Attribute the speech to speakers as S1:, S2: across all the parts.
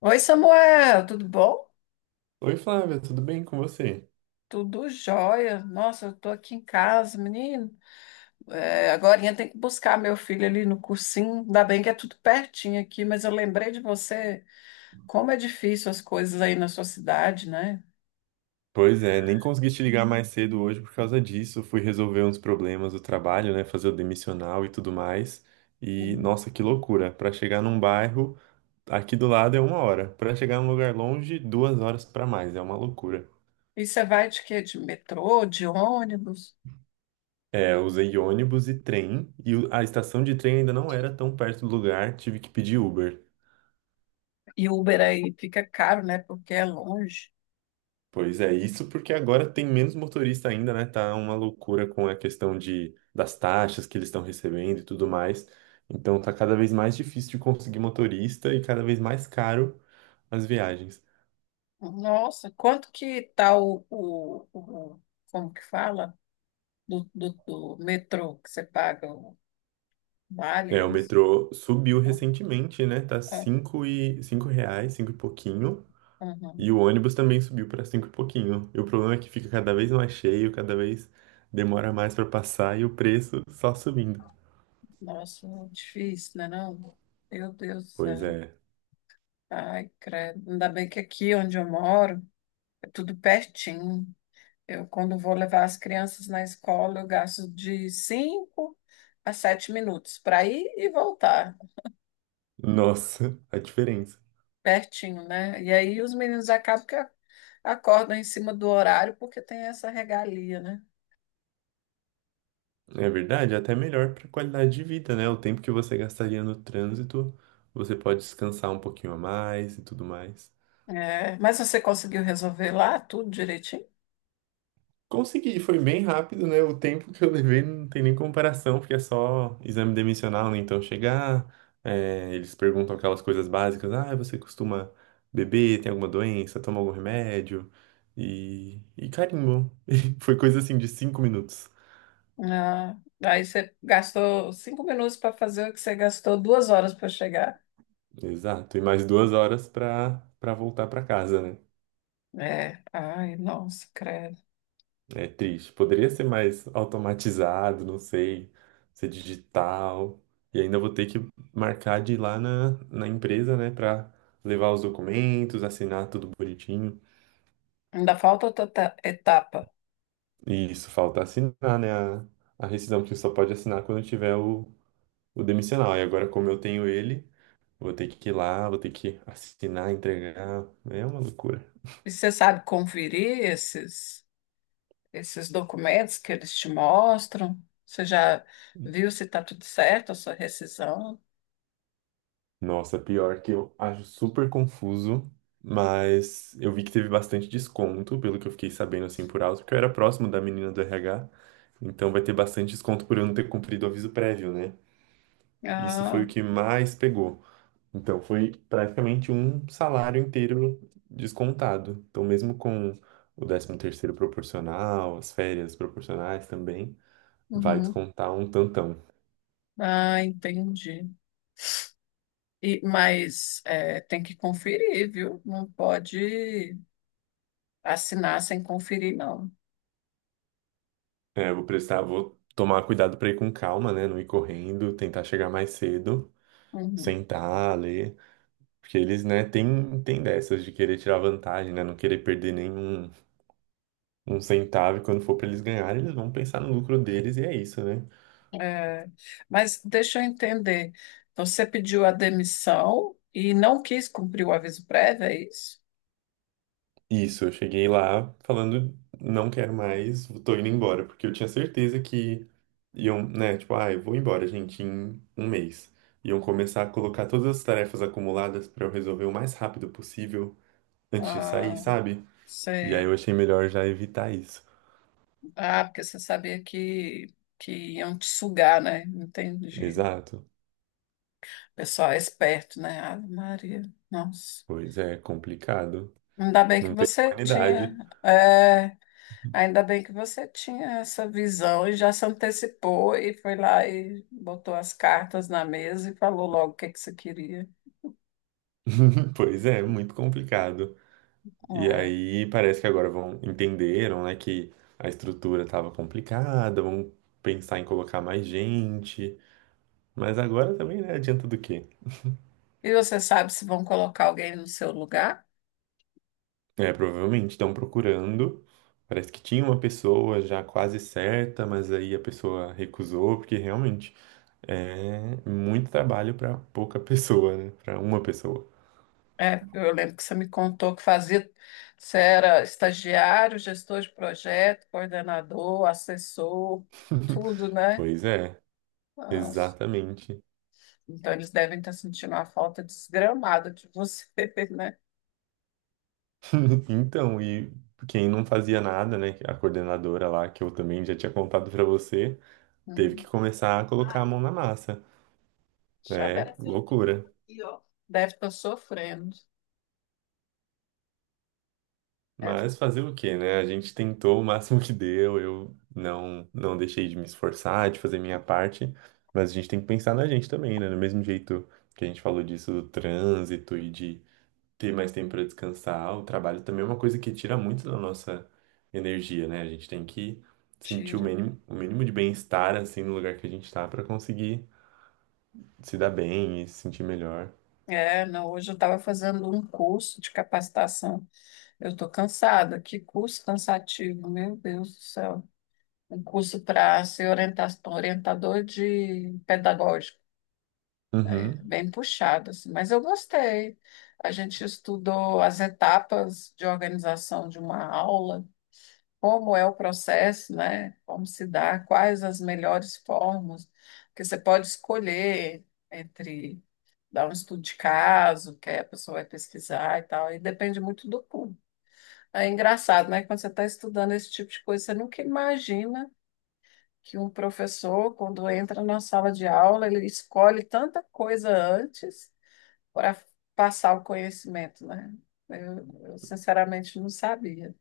S1: Oi, Samuel, tudo bom?
S2: Oi, Flávia, tudo bem com você?
S1: Tudo jóia. Nossa, eu tô aqui em casa, menino. É, agorinha tem que buscar meu filho ali no cursinho. Ainda bem que é tudo pertinho aqui, mas eu lembrei de você, como é difícil as coisas aí na sua cidade, né?
S2: Pois é, nem consegui te ligar mais cedo hoje por causa disso. Fui resolver uns problemas do trabalho, né? Fazer o demissional e tudo mais. E nossa, que loucura! Para chegar num bairro aqui do lado é 1 hora, para chegar num lugar longe, 2 horas para mais. É uma loucura.
S1: E você vai de quê? De metrô, de ônibus?
S2: É, eu usei ônibus e trem e a estação de trem ainda não era tão perto do lugar. Tive que pedir Uber.
S1: E Uber aí fica caro, né? Porque é longe.
S2: Pois é, isso porque agora tem menos motorista ainda, né? Tá uma loucura com a questão das taxas que eles estão recebendo e tudo mais. Então tá cada vez mais difícil de conseguir motorista e cada vez mais caro as viagens.
S1: Nossa, quanto que tá como que fala? Do metrô que você paga o vale,
S2: É,
S1: eu
S2: o
S1: não sei.
S2: metrô subiu
S1: Ah.
S2: recentemente, né? Tá
S1: É,
S2: cinco e cinco reais, cinco e pouquinho. E
S1: uhum.
S2: o ônibus também subiu para cinco e pouquinho. E o problema é que fica cada vez mais cheio, cada vez demora mais para passar e o preço só subindo.
S1: Nossa, difícil, né, não? Meu Deus do
S2: Pois
S1: céu.
S2: é.
S1: Ai, credo. Ainda bem que aqui onde eu moro é tudo pertinho. Eu, quando vou levar as crianças na escola, eu gasto de cinco a sete minutos para ir e voltar,
S2: Nossa, a diferença.
S1: pertinho, né? E aí os meninos acabam que acordam em cima do horário porque tem essa regalia, né?
S2: É verdade, é até melhor para qualidade de vida, né? O tempo que você gastaria no trânsito, você pode descansar um pouquinho a mais e tudo mais.
S1: É, mas você conseguiu resolver lá tudo direitinho?
S2: Consegui, foi bem rápido, né? O tempo que eu levei não tem nem comparação, porque é só exame demissional, né? Então chegar, é, eles perguntam aquelas coisas básicas, ah, você costuma beber, tem alguma doença, toma algum remédio? E carimbo. E foi coisa assim de 5 minutos.
S1: Ah, aí você gastou cinco minutos para fazer o que você gastou duas horas para chegar.
S2: Exato, e mais 2 horas para voltar para casa, né?
S1: É, ai, nossa, credo.
S2: É triste. Poderia ser mais automatizado, não sei, ser digital. E ainda vou ter que marcar de ir lá na empresa, né, pra levar os documentos, assinar tudo bonitinho.
S1: Ainda falta outra etapa.
S2: E isso falta assinar, né, a rescisão, que só pode assinar quando tiver o demissional. E agora, como eu tenho ele, vou ter que ir lá, vou ter que assinar, entregar. É uma loucura.
S1: E você sabe conferir esses, esses documentos que eles te mostram? Você já viu se está tudo certo a sua rescisão?
S2: Nossa, pior que eu acho super confuso, mas eu vi que teve bastante desconto, pelo que eu fiquei sabendo assim por alto, porque eu era próximo da menina do RH, então vai ter bastante desconto por eu não ter cumprido o aviso prévio, né? Isso foi
S1: Ah,
S2: o que mais pegou. Então foi praticamente um salário inteiro descontado. Então mesmo com o 13º proporcional, as férias proporcionais também, vai
S1: uhum.
S2: descontar um tantão.
S1: Ah, entendi. E, mas é, tem que conferir, viu? Não pode assinar sem conferir, não.
S2: É, eu vou prestar, vou tomar cuidado pra ir com calma, né? Não ir correndo, tentar chegar mais cedo,
S1: Uhum.
S2: sentar, ler. Porque eles, né, tem dessas de querer tirar vantagem, né? Não querer perder nenhum centavo. E quando for pra eles ganharem, eles vão pensar no lucro deles e é isso, né?
S1: É, mas deixa eu entender. Você pediu a demissão e não quis cumprir o aviso prévio, é isso?
S2: Isso, eu cheguei lá falando, não quero mais, tô indo embora. Porque eu tinha certeza que iam, né? Tipo, ah, eu vou embora, gente, em 1 mês. Iam começar a colocar todas as tarefas acumuladas pra eu resolver o mais rápido possível antes de sair,
S1: Ah,
S2: sabe? E aí
S1: sei.
S2: eu achei melhor já evitar isso.
S1: Ah, porque você sabia que iam te sugar, né? Entendi.
S2: Exato.
S1: Pessoal é esperto, né? Ave Maria. Nossa.
S2: Pois é, complicado.
S1: Ainda bem que
S2: Não tem
S1: você tinha,
S2: humanidade.
S1: é, ainda bem que você tinha essa visão e já se antecipou e foi lá e botou as cartas na mesa e falou logo o que que você queria.
S2: Pois é, muito complicado. E
S1: É.
S2: aí parece que agora vão entenderam, né, que a estrutura estava complicada, vão pensar em colocar mais gente. Mas agora também, né, adianta do quê?
S1: E você sabe se vão colocar alguém no seu lugar?
S2: É, provavelmente estão procurando. Parece que tinha uma pessoa já quase certa, mas aí a pessoa recusou, porque realmente é muito trabalho para pouca pessoa, né? Para uma pessoa.
S1: É, eu lembro que você me contou que fazia, você era estagiário, gestor de projeto, coordenador, assessor, tudo, né?
S2: Pois é,
S1: Nossa,
S2: exatamente.
S1: então eles devem estar sentindo uma falta desgramada de você, né?
S2: Então, e quem não fazia nada, né? A coordenadora lá, que eu também já tinha contado para você, teve
S1: Uhum.
S2: que começar a colocar a mão na massa.
S1: Já
S2: É
S1: deve,
S2: loucura.
S1: deve estar sofrendo. É,
S2: Mas fazer o quê, né? A gente tentou o máximo que deu, eu não, não deixei de me esforçar, de fazer minha parte, mas a gente tem que pensar na gente também, né? Do mesmo jeito que a gente falou disso do trânsito e de ter mais tempo para descansar. O trabalho também é uma coisa que tira muito da nossa energia, né? A gente tem que sentir
S1: tira.
S2: o mínimo de bem-estar assim no lugar que a gente tá para conseguir se dar bem e se sentir melhor.
S1: É, não, hoje eu estava fazendo um curso de capacitação. Eu estou cansada. Que curso cansativo, meu Deus do céu. Um curso para ser orientador de pedagógico. É
S2: Uhum,
S1: bem puxado, assim, mas eu gostei. A gente estudou as etapas de organização de uma aula, como é o processo, né? Como se dá, quais as melhores formas, que você pode escolher entre dar um estudo de caso, que aí a pessoa vai pesquisar e tal, e depende muito do público. É engraçado, né? Quando você está estudando esse tipo de coisa, você nunca imagina que um professor, quando entra na sala de aula, ele escolhe tanta coisa antes para passar o conhecimento, né? Sinceramente não sabia.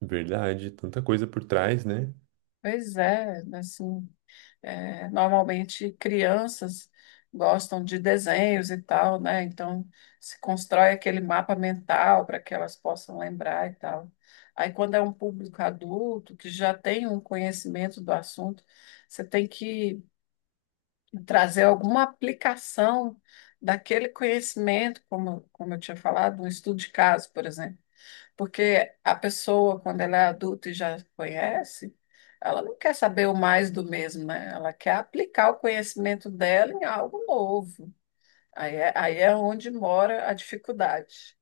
S2: verdade, tanta coisa por trás, né?
S1: Pois é, assim, é, normalmente crianças gostam de desenhos e tal, né? Então se constrói aquele mapa mental para que elas possam lembrar e tal. Aí quando é um público adulto que já tem um conhecimento do assunto, você tem que trazer alguma aplicação daquele conhecimento, como eu tinha falado, um estudo de caso, por exemplo. Porque a pessoa, quando ela é adulta e já conhece, ela não quer saber o mais do mesmo, né? Ela quer aplicar o conhecimento dela em algo novo. Aí é onde mora a dificuldade.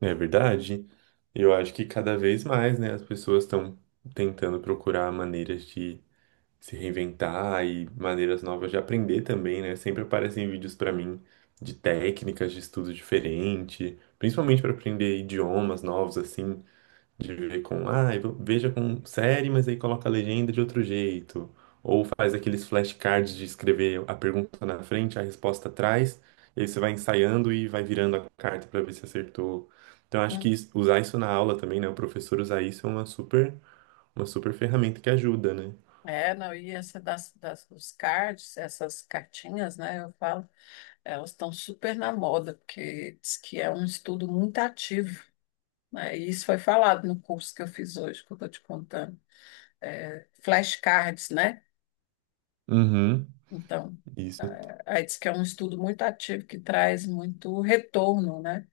S2: É verdade. Eu acho que cada vez mais, né, as pessoas estão tentando procurar maneiras de se reinventar e maneiras novas de aprender também, né? Sempre aparecem vídeos para mim de técnicas de estudo diferente, principalmente para aprender idiomas novos assim, de ver com, ah, veja com série, mas aí coloca a legenda de outro jeito, ou faz aqueles flashcards de escrever a pergunta na frente, a resposta atrás, e aí você vai ensaiando e vai virando a carta para ver se acertou. Então acho que
S1: Hum.
S2: usar isso na aula também, né? O professor usar isso é uma super ferramenta que ajuda, né?
S1: É, não, e essa dos cards, essas cartinhas, né, eu falo, elas estão super na moda, porque diz que é um estudo muito ativo. Né? E isso foi falado no curso que eu fiz hoje, que eu estou te contando. É, flashcards, né?
S2: Uhum.
S1: Então, é,
S2: Isso
S1: aí diz que é um estudo muito ativo que traz muito retorno, né?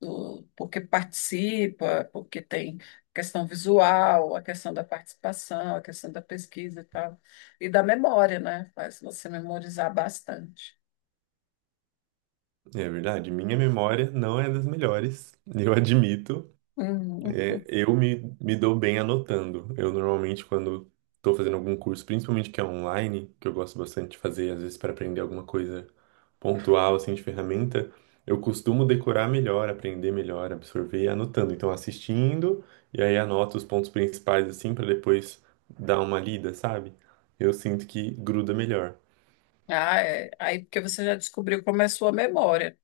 S1: Do, porque participa, porque tem questão visual, a questão da participação, a questão da pesquisa e tal. E da memória, né? Faz você memorizar bastante.
S2: é verdade. Minha memória não é das melhores, eu admito.
S1: Uhum.
S2: É, eu me dou bem anotando. Eu normalmente, quando estou fazendo algum curso, principalmente que é online, que eu gosto bastante de fazer, às vezes para aprender alguma coisa pontual, assim, de ferramenta, eu costumo decorar melhor, aprender melhor, absorver anotando. Então, assistindo, e aí anoto os pontos principais, assim, para depois dar uma lida, sabe? Eu sinto que gruda melhor.
S1: Ah, é. Aí porque você já descobriu como é a sua memória.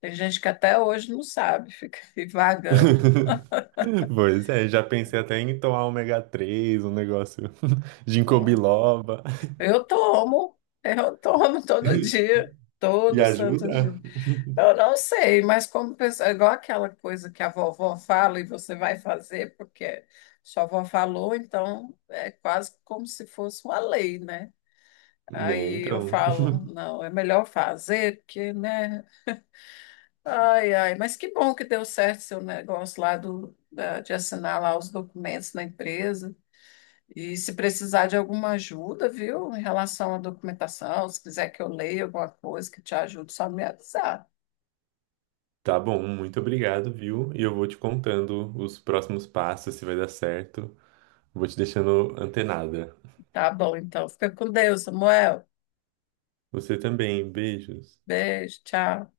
S1: Tem gente que até hoje não sabe, fica aí vagando.
S2: Pois é, já pensei até em tomar ômega 3 um negócio ginkgo biloba.
S1: Eu tomo todo dia,
S2: E
S1: todo santo dia.
S2: ajuda?
S1: Eu não sei, mas como pessoa, é igual aquela coisa que a vovó fala e você vai fazer porque sua avó falou, então é quase como se fosse uma lei, né?
S2: É,
S1: Aí eu
S2: então.
S1: falo, não, é melhor fazer, porque, né? Ai, ai, mas que bom que deu certo seu negócio lá do, da- de assinar lá os documentos na empresa. E se precisar de alguma ajuda, viu, em relação à documentação, se quiser que eu leia alguma coisa que te ajude, só me avisar.
S2: Tá bom, muito obrigado, viu? E eu vou te contando os próximos passos, se vai dar certo. Vou te deixando antenada.
S1: Tá bom, então. Fica com Deus, Samuel.
S2: Você também, beijos.
S1: Beijo, tchau.